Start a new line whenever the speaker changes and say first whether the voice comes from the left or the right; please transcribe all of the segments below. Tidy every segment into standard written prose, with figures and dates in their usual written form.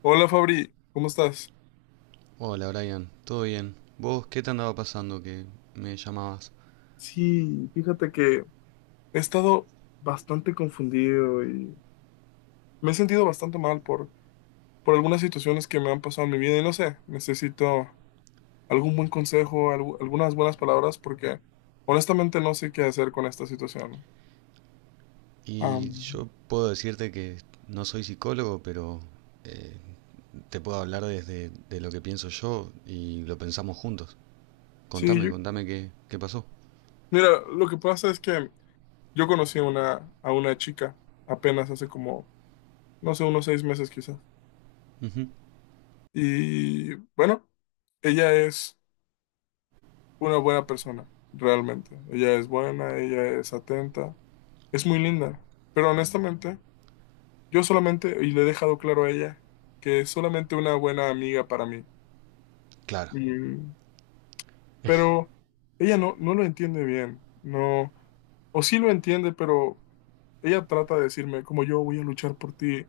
left: Hola Fabri, ¿cómo estás?
right: Hola Brian, ¿todo bien? ¿Vos qué te andaba pasando que me llamabas?
left: Sí, fíjate que he estado bastante confundido y me he sentido bastante mal por algunas situaciones que me han pasado en mi vida y no sé, necesito algún buen consejo, algunas buenas palabras porque honestamente no sé qué hacer con esta situación.
right: Y
left: Am,
right: yo puedo decirte que no soy psicólogo, pero eh, te puedo hablar desde de lo que pienso yo y lo pensamos juntos.
left: sí,
right: Contame, contame qué pasó.
left: mira, lo que pasa es que yo conocí a una chica apenas hace como, no sé, unos 6 meses quizás.
right: Ujú.
left: Y bueno, ella es una buena persona, realmente. Ella es buena, ella es atenta, es muy linda. Pero honestamente, yo solamente, y le he dejado claro a ella, que es solamente una buena amiga para mí.
right: Claro,
left: Mm, pero ella no, no lo entiende bien, no, o sí lo entiende, pero ella trata de decirme, como yo voy a luchar por ti,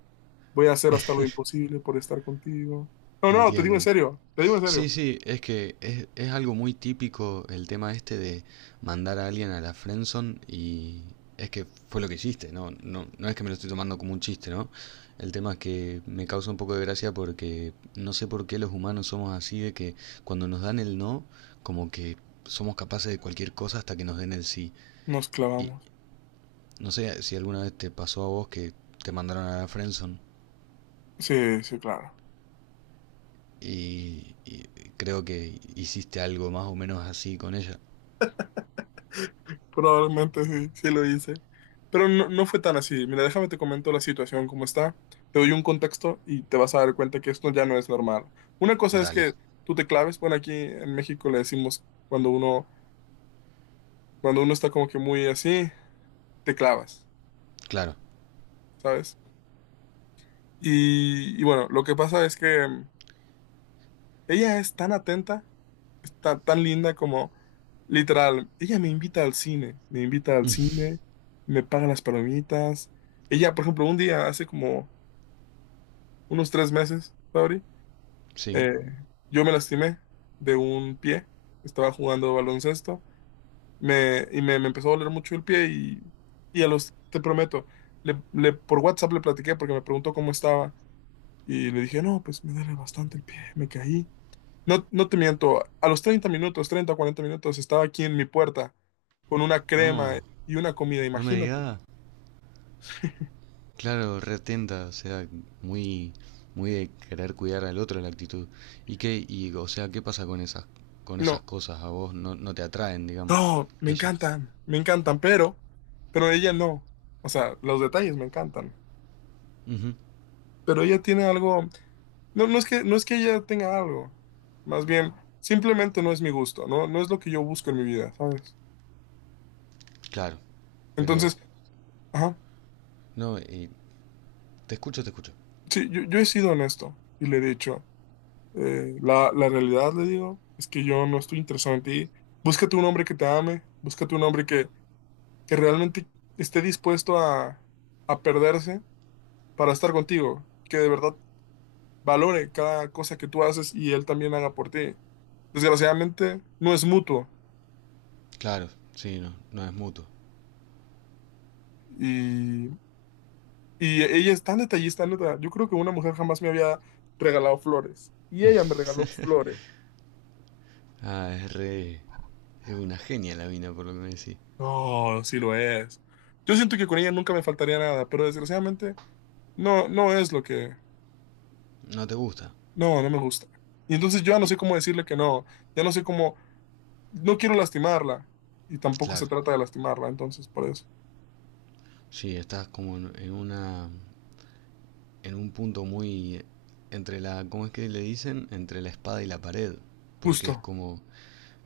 left: voy a hacer hasta lo imposible por estar contigo. No, no, te digo en
right: entiendo.
left: serio, te digo en
right: Sí,
left: serio.
right: sí, es que es algo muy típico el tema este de mandar a alguien a la friendzone y es que fue lo que hiciste, ¿no? No, no es que me lo estoy tomando como un chiste, ¿no? El tema es que me causa un poco de gracia porque no sé por qué los humanos somos así de que cuando nos dan el no, como que somos capaces de cualquier cosa hasta que nos den el sí.
left: Nos
right: Y
left: clavamos.
right: no sé si alguna vez te pasó a vos que te mandaron a la friendzone
left: Sí, sí, claro.
right: y creo que hiciste algo más o menos así con ella.
left: Probablemente sí, sí lo hice. Pero no, no fue tan así. Mira, déjame te comento la situación como está. Te doy un contexto y te vas a dar cuenta que esto ya no es normal. Una cosa es
right: Dale.
left: que tú te claves. Bueno, aquí en México le decimos cuando uno está como que muy así, te clavas,
right: Claro,
left: ¿sabes? Y bueno, lo que pasa es que ella es tan atenta, es tan, tan linda como literal. Ella me invita al cine, me invita al cine, me paga las palomitas. Ella, por ejemplo, un día hace como unos 3 meses, Fabri.
right: sí.
left: Eh, yo me lastimé de un pie, estaba jugando baloncesto me empezó a doler mucho el pie y a los, te prometo, por WhatsApp le platiqué porque me preguntó cómo estaba y le dije, no, pues me duele bastante el pie, me caí. No, no te miento, a los 30 minutos, 30 o 40 minutos, estaba aquí en mi puerta con una crema
right: No,
left: y una comida,
right: no me
left: imagínate.
right: digas. Claro, retenta, o sea, muy, muy de querer cuidar al otro la actitud. ¿Y qué, y, o sea, qué pasa con esas
left: No,
right: cosas? A vos no, no te atraen, digamos,
left: no,
right: que ella.
left: me encantan, pero ella no. O sea, los detalles me encantan.
right: Ujú,
left: Pero ella tiene algo, no, no es que, no es que ella tenga algo, más bien, simplemente no es mi gusto, no, no es lo que yo busco en mi vida, ¿sabes?
right: claro, pero,
left: Entonces, ajá,
right: no, y te escucho, te escucho.
left: sí, yo he sido honesto y le he dicho, la, la realidad, le digo, es que yo no estoy interesado en ti, búscate un hombre que te ame, búscate un hombre que realmente esté dispuesto a perderse para estar contigo, que de verdad valore cada cosa que tú haces y él también haga por ti. Desgraciadamente, no es mutuo.
right: Claro, sí, no, no es mutuo.
left: Y Y ella es tan detallista, neta. Yo creo que una mujer jamás me había regalado flores. Y ella me regaló flores.
right: Ah, es re... Es una genia la mina, por lo que me decís.
left: No, sí lo es. Yo siento que con ella nunca me faltaría nada, pero desgraciadamente no, no es lo que…
right: No te gusta.
left: No, no me gusta. Y entonces yo ya no
right: Y,
left: sé cómo decirle que no. Ya no sé cómo… No quiero lastimarla. Y tampoco se
right: claro,
left: trata de lastimarla, entonces por eso.
right: sí, estás como en una en un punto muy entre la, ¿cómo es que le dicen? Entre la espada y la pared, porque
left: Justo.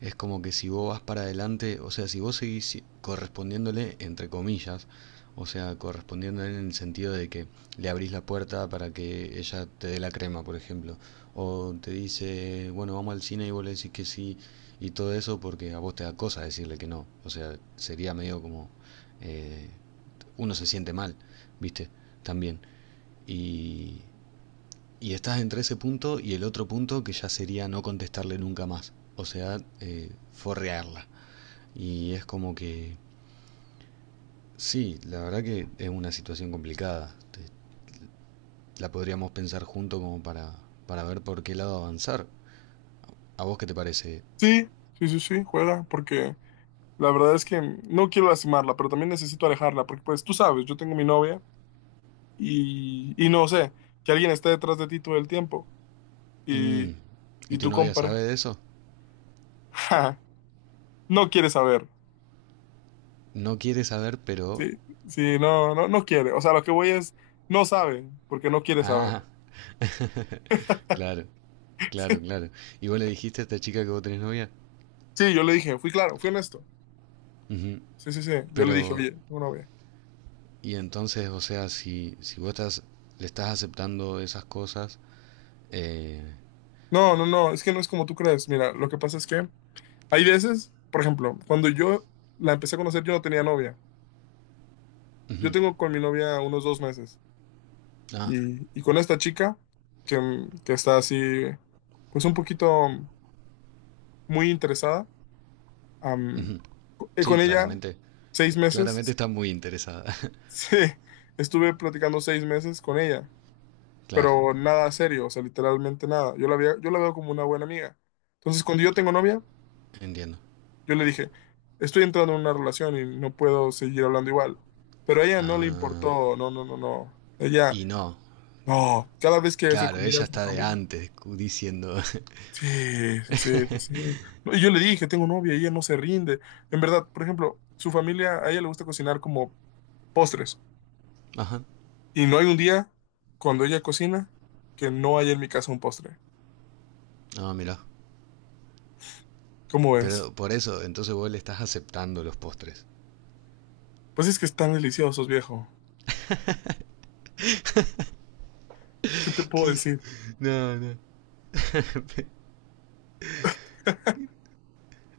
right: es como que si vos vas para adelante, o sea, si vos seguís correspondiéndole entre comillas, o sea, correspondiéndole en el sentido de que le abrís la puerta para que ella te dé la crema, por ejemplo, o te dice, bueno, vamos al cine y vos le decís que sí y todo eso porque a vos te da cosa decirle que no, o sea, sería medio como eh, uno se siente mal, ¿viste? También. Y, y estás entre ese punto y el otro punto que ya sería no contestarle nunca más. O sea, forrearla. Y es como que, sí, la verdad que es una situación complicada. La podríamos pensar junto como para ver por qué lado avanzar. ¿A vos qué te parece?
left: Sí, sí, sí, sí, juega, porque la verdad es que no quiero lastimarla, pero también necesito alejarla, porque pues tú sabes, yo tengo mi novia. Y no sé, que alguien esté detrás de ti todo el tiempo y,
right: Mm, ¿y
left: y
right: tu
left: tú
right: novia
left: compares
right: sabe de eso?
left: no quiere saber.
right: No quiere saber, pero...
left: Sí, sí, no, no, no quiere. O sea, lo que voy es, no sabe, porque no quiere saber.
right: Ah, claro, claro, claro. ¿Y vos le dijiste a esta chica que vos tenés novia?
left: Sí, yo le dije, fui claro, fui honesto.
right: Ujú.
left: Sí, sí, sí. Yo le dije,
right: Pero,
left: oye, tengo novia.
right: y entonces, o sea, si, si vos estás, le estás aceptando esas cosas, eh,
left: No, no, no, es que no es como tú crees. Mira, lo que pasa es que hay veces, por ejemplo, cuando yo la empecé a conocer, yo no tenía novia. Yo
right: ujú,
left: tengo con mi novia unos 2 meses.
right: ah,
left: Y con esta chica, que, que está así, pues un poquito muy interesada, am,
right: ujú, sí,
left: con ella
right: claramente,
left: seis
right: claramente
left: meses,
right: está muy interesada.
left: sí, estuve platicando 6 meses con ella,
right: Claro,
left: pero nada serio, o sea, literalmente nada. Yo la veo como una buena amiga. Entonces, cuando yo tengo novia,
right: entiendo.
left: yo le dije, estoy entrando en una relación y no puedo seguir hablando igual. Pero a ella no le
right: Ah,
left: importó, no, no, no, no. Ella,
right: y no,
left: no, cada vez que se
right: claro,
left: comía
right: ella
left: a su
right: está de
left: familia.
right: antes cu- diciendo,
left: Sí, sí, sí, sí. sí. No, y yo le dije, tengo novia y ella no se rinde. En verdad, por ejemplo, su familia, a ella le gusta cocinar como postres.
right: ajá,
left: Y no hay un día cuando ella cocina que no haya en mi casa un postre.
right: no, mira,
left: ¿Cómo es?
right: pero por eso, entonces vos le estás aceptando los postres.
left: Pues es que están deliciosos, viejo. ¿Qué te puedo
right: ¿Qué?
left: decir?
right: No, no.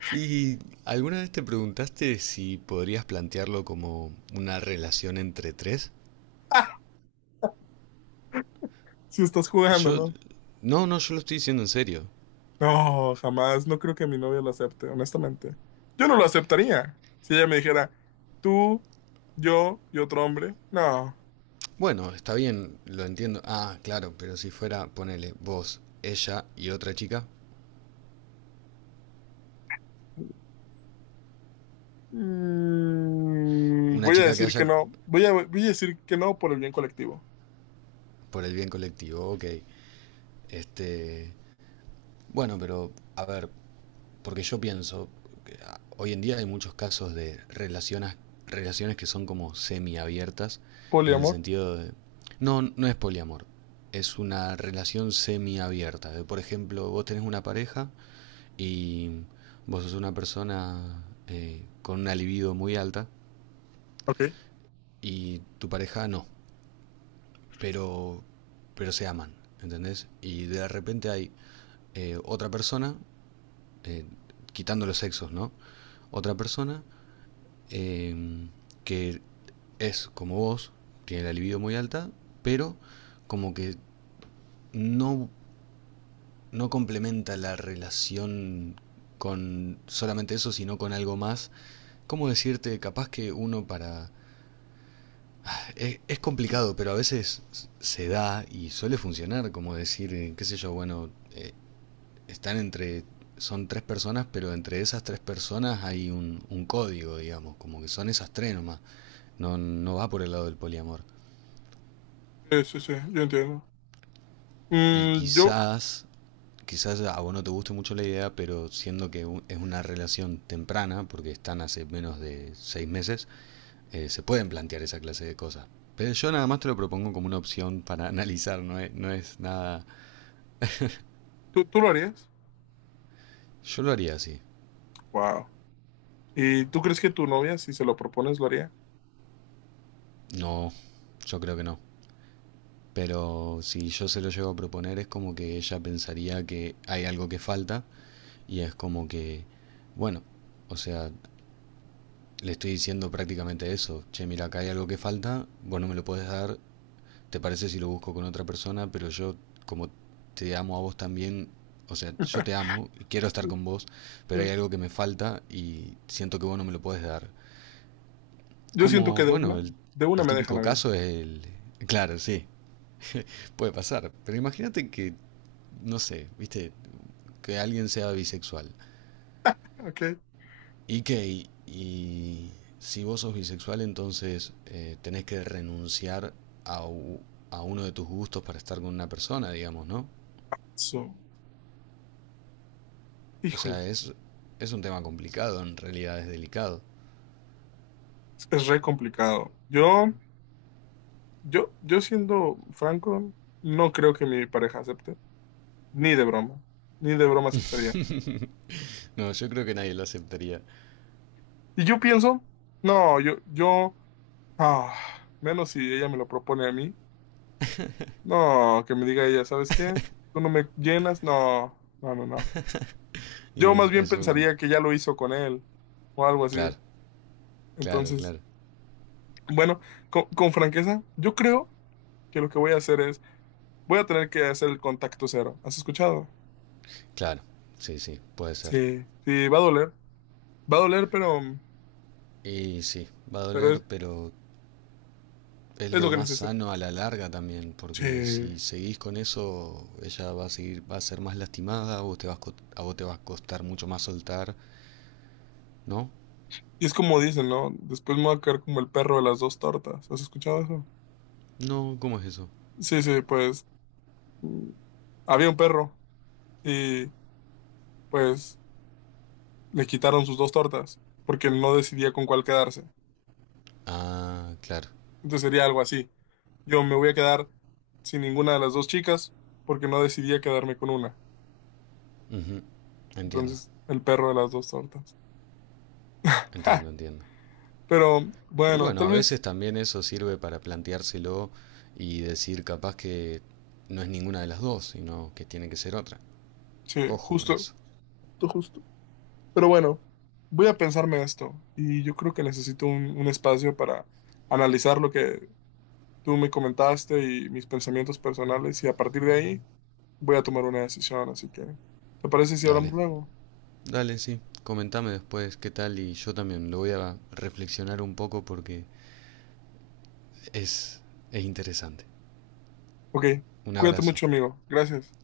right: ¿Y alguna vez te preguntaste si podrías plantearlo como una relación entre tres?
left: Si estás jugando,
right: Yo,
left: ¿no?
right: no, no, yo lo estoy diciendo en serio.
left: No, jamás. No creo que mi novia lo acepte, honestamente. Yo no lo aceptaría. Si ella me dijera, tú, yo y otro hombre. No.
right: Bueno, está bien, lo entiendo. Ah, claro, pero si fuera, ponele, vos, ella y otra chica.
left: Mm,
right: Una
left: voy a
right: chica que
left: decir que
right: haya
left: no. Voy a decir que no por el bien colectivo.
right: por el bien colectivo, ok. Este, bueno, pero a ver, porque yo pienso, hoy en día hay muchos casos de relaciones, relaciones que son como semiabiertas, en el
left: Poliamor.
right: sentido de... No, no es poliamor, es una relación semiabierta. De, por ejemplo, vos tenés una pareja y vos sos una persona con una libido muy alta
left: Ok.
right: y tu pareja no, pero, pero se aman, ¿entendés? Y de repente hay otra persona, eh, quitando los sexos, ¿no? Otra persona eh, que es como vos, tiene la libido muy alta, pero como que no, no complementa la relación con solamente eso, sino con algo más. ¿Cómo decirte? Capaz que uno para... es complicado, pero a veces se da y suele funcionar, como decir, qué sé yo, bueno, están entre, son tres personas, pero entre esas tres personas hay un código, digamos, como que son esas tres nomás, no, no va por el lado del poliamor.
left: Sí, sí, sí, yo entiendo.
right: Y
left: Mm, yo,
right: quizás, quizás a vos no te guste mucho la idea, pero siendo que u- es una relación temprana, porque están hace menos de 6 meses, se pueden plantear esa clase de cosas. Pero yo nada más te lo propongo como una opción para analizar, no es, no es nada.
left: tú lo harías?
right: Yo lo haría así.
left: Wow. ¿Y tú crees que tu novia, si se lo propones, lo haría?
right: No, yo creo que no. Pero si yo se lo llego a proponer es como que ella pensaría que hay algo que falta y es como que, bueno, o sea, le estoy diciendo prácticamente eso. Che, mira, acá hay algo que falta, vos no me lo podés dar, te parece si lo busco con otra persona, pero yo como te amo a vos también, o sea, yo te amo y quiero estar
left: Sí,
right: con vos, pero hay
left: sí.
right: algo que me falta y siento que vos no me lo podés dar.
left: Yo siento que
right: Como, bueno,
left: de una
right: el
left: me dejan
right: típico
left: a mí.
right: caso es el... Claro, sí, puede pasar. Pero imagínate que, no sé, viste, que alguien sea bisexual.
left: Ok.
right: Y que, y si vos sos bisexual, entonces tenés que renunciar a, a uno de tus gustos para estar con una persona, digamos, ¿no?
left: So,
right: O
left: híjole,
right: sea, es un tema complicado, en realidad es delicado.
left: es re complicado. Yo siendo franco, no creo que mi pareja acepte. Ni de broma. Ni de broma aceptaría.
right: No, yo creo que nadie lo aceptaría.
left: Y yo pienso, no, yo, yo. Ah, menos si ella me lo propone a mí. No, que me diga ella, ¿sabes qué? ¿Tú no me llenas? No, no, no, no.
right: Y
left: Yo más bien
right: es un...
left: pensaría que ya lo hizo con él o algo así.
right: Claro, claro,
left: Entonces,
right: claro.
left: bueno, con franqueza, yo creo que lo que voy a hacer es, voy a tener que hacer el contacto cero. ¿Has escuchado?
right: Claro, sí, sí, puede ser.
left: Sí, sí, va a doler. Va a doler,
right: Y sí, va a
left: pero
right: doler, pero es
left: es lo
right: lo
left: que
right: más
left: necesito.
right: sano a la larga también, porque
left: Sí.
right: si seguís con eso, ella va a seguir, va a ser más lastimada, a vos te vas, co- a vos te va a costar mucho más soltar, ¿no?
left: Y es como dicen, ¿no? Después me voy a caer como el perro de las dos tortas. ¿Has escuchado eso?
right: No, ¿cómo es eso?
left: Sí, sí, pues mm, había un perro. Y pues le quitaron sus dos tortas porque no decidía con cuál quedarse.
right: Ah, claro.
left: Entonces sería algo así. Yo me voy a quedar sin ninguna de las dos chicas porque no decidía quedarme con una.
right: Ujú. Entiendo,
left: Entonces el perro de las dos tortas. ¡Ja!
right: entiendo, entiendo.
left: Pero
right: Y
left: bueno,
right: bueno,
left: tal
right: a
left: vez,
right: veces también eso sirve para planteárselo y decir capaz que no es ninguna de las dos, sino que tiene que ser otra.
left: sí,
right: Ojo con
left: justo,
right: eso.
left: justo, justo. Pero bueno, voy a pensarme esto y yo creo que necesito un espacio para analizar lo que tú me comentaste y mis pensamientos personales y a partir de ahí voy a tomar una decisión, así que, ¿te parece si hablamos
right: Dale,
left: luego?
right: dale, sí. Comentame después qué tal y yo también lo voy a reflexionar un poco porque es, es interesante.
left: Ok,
right: Un
left: cuídate
right: abrazo.
left: mucho, amigo. Gracias.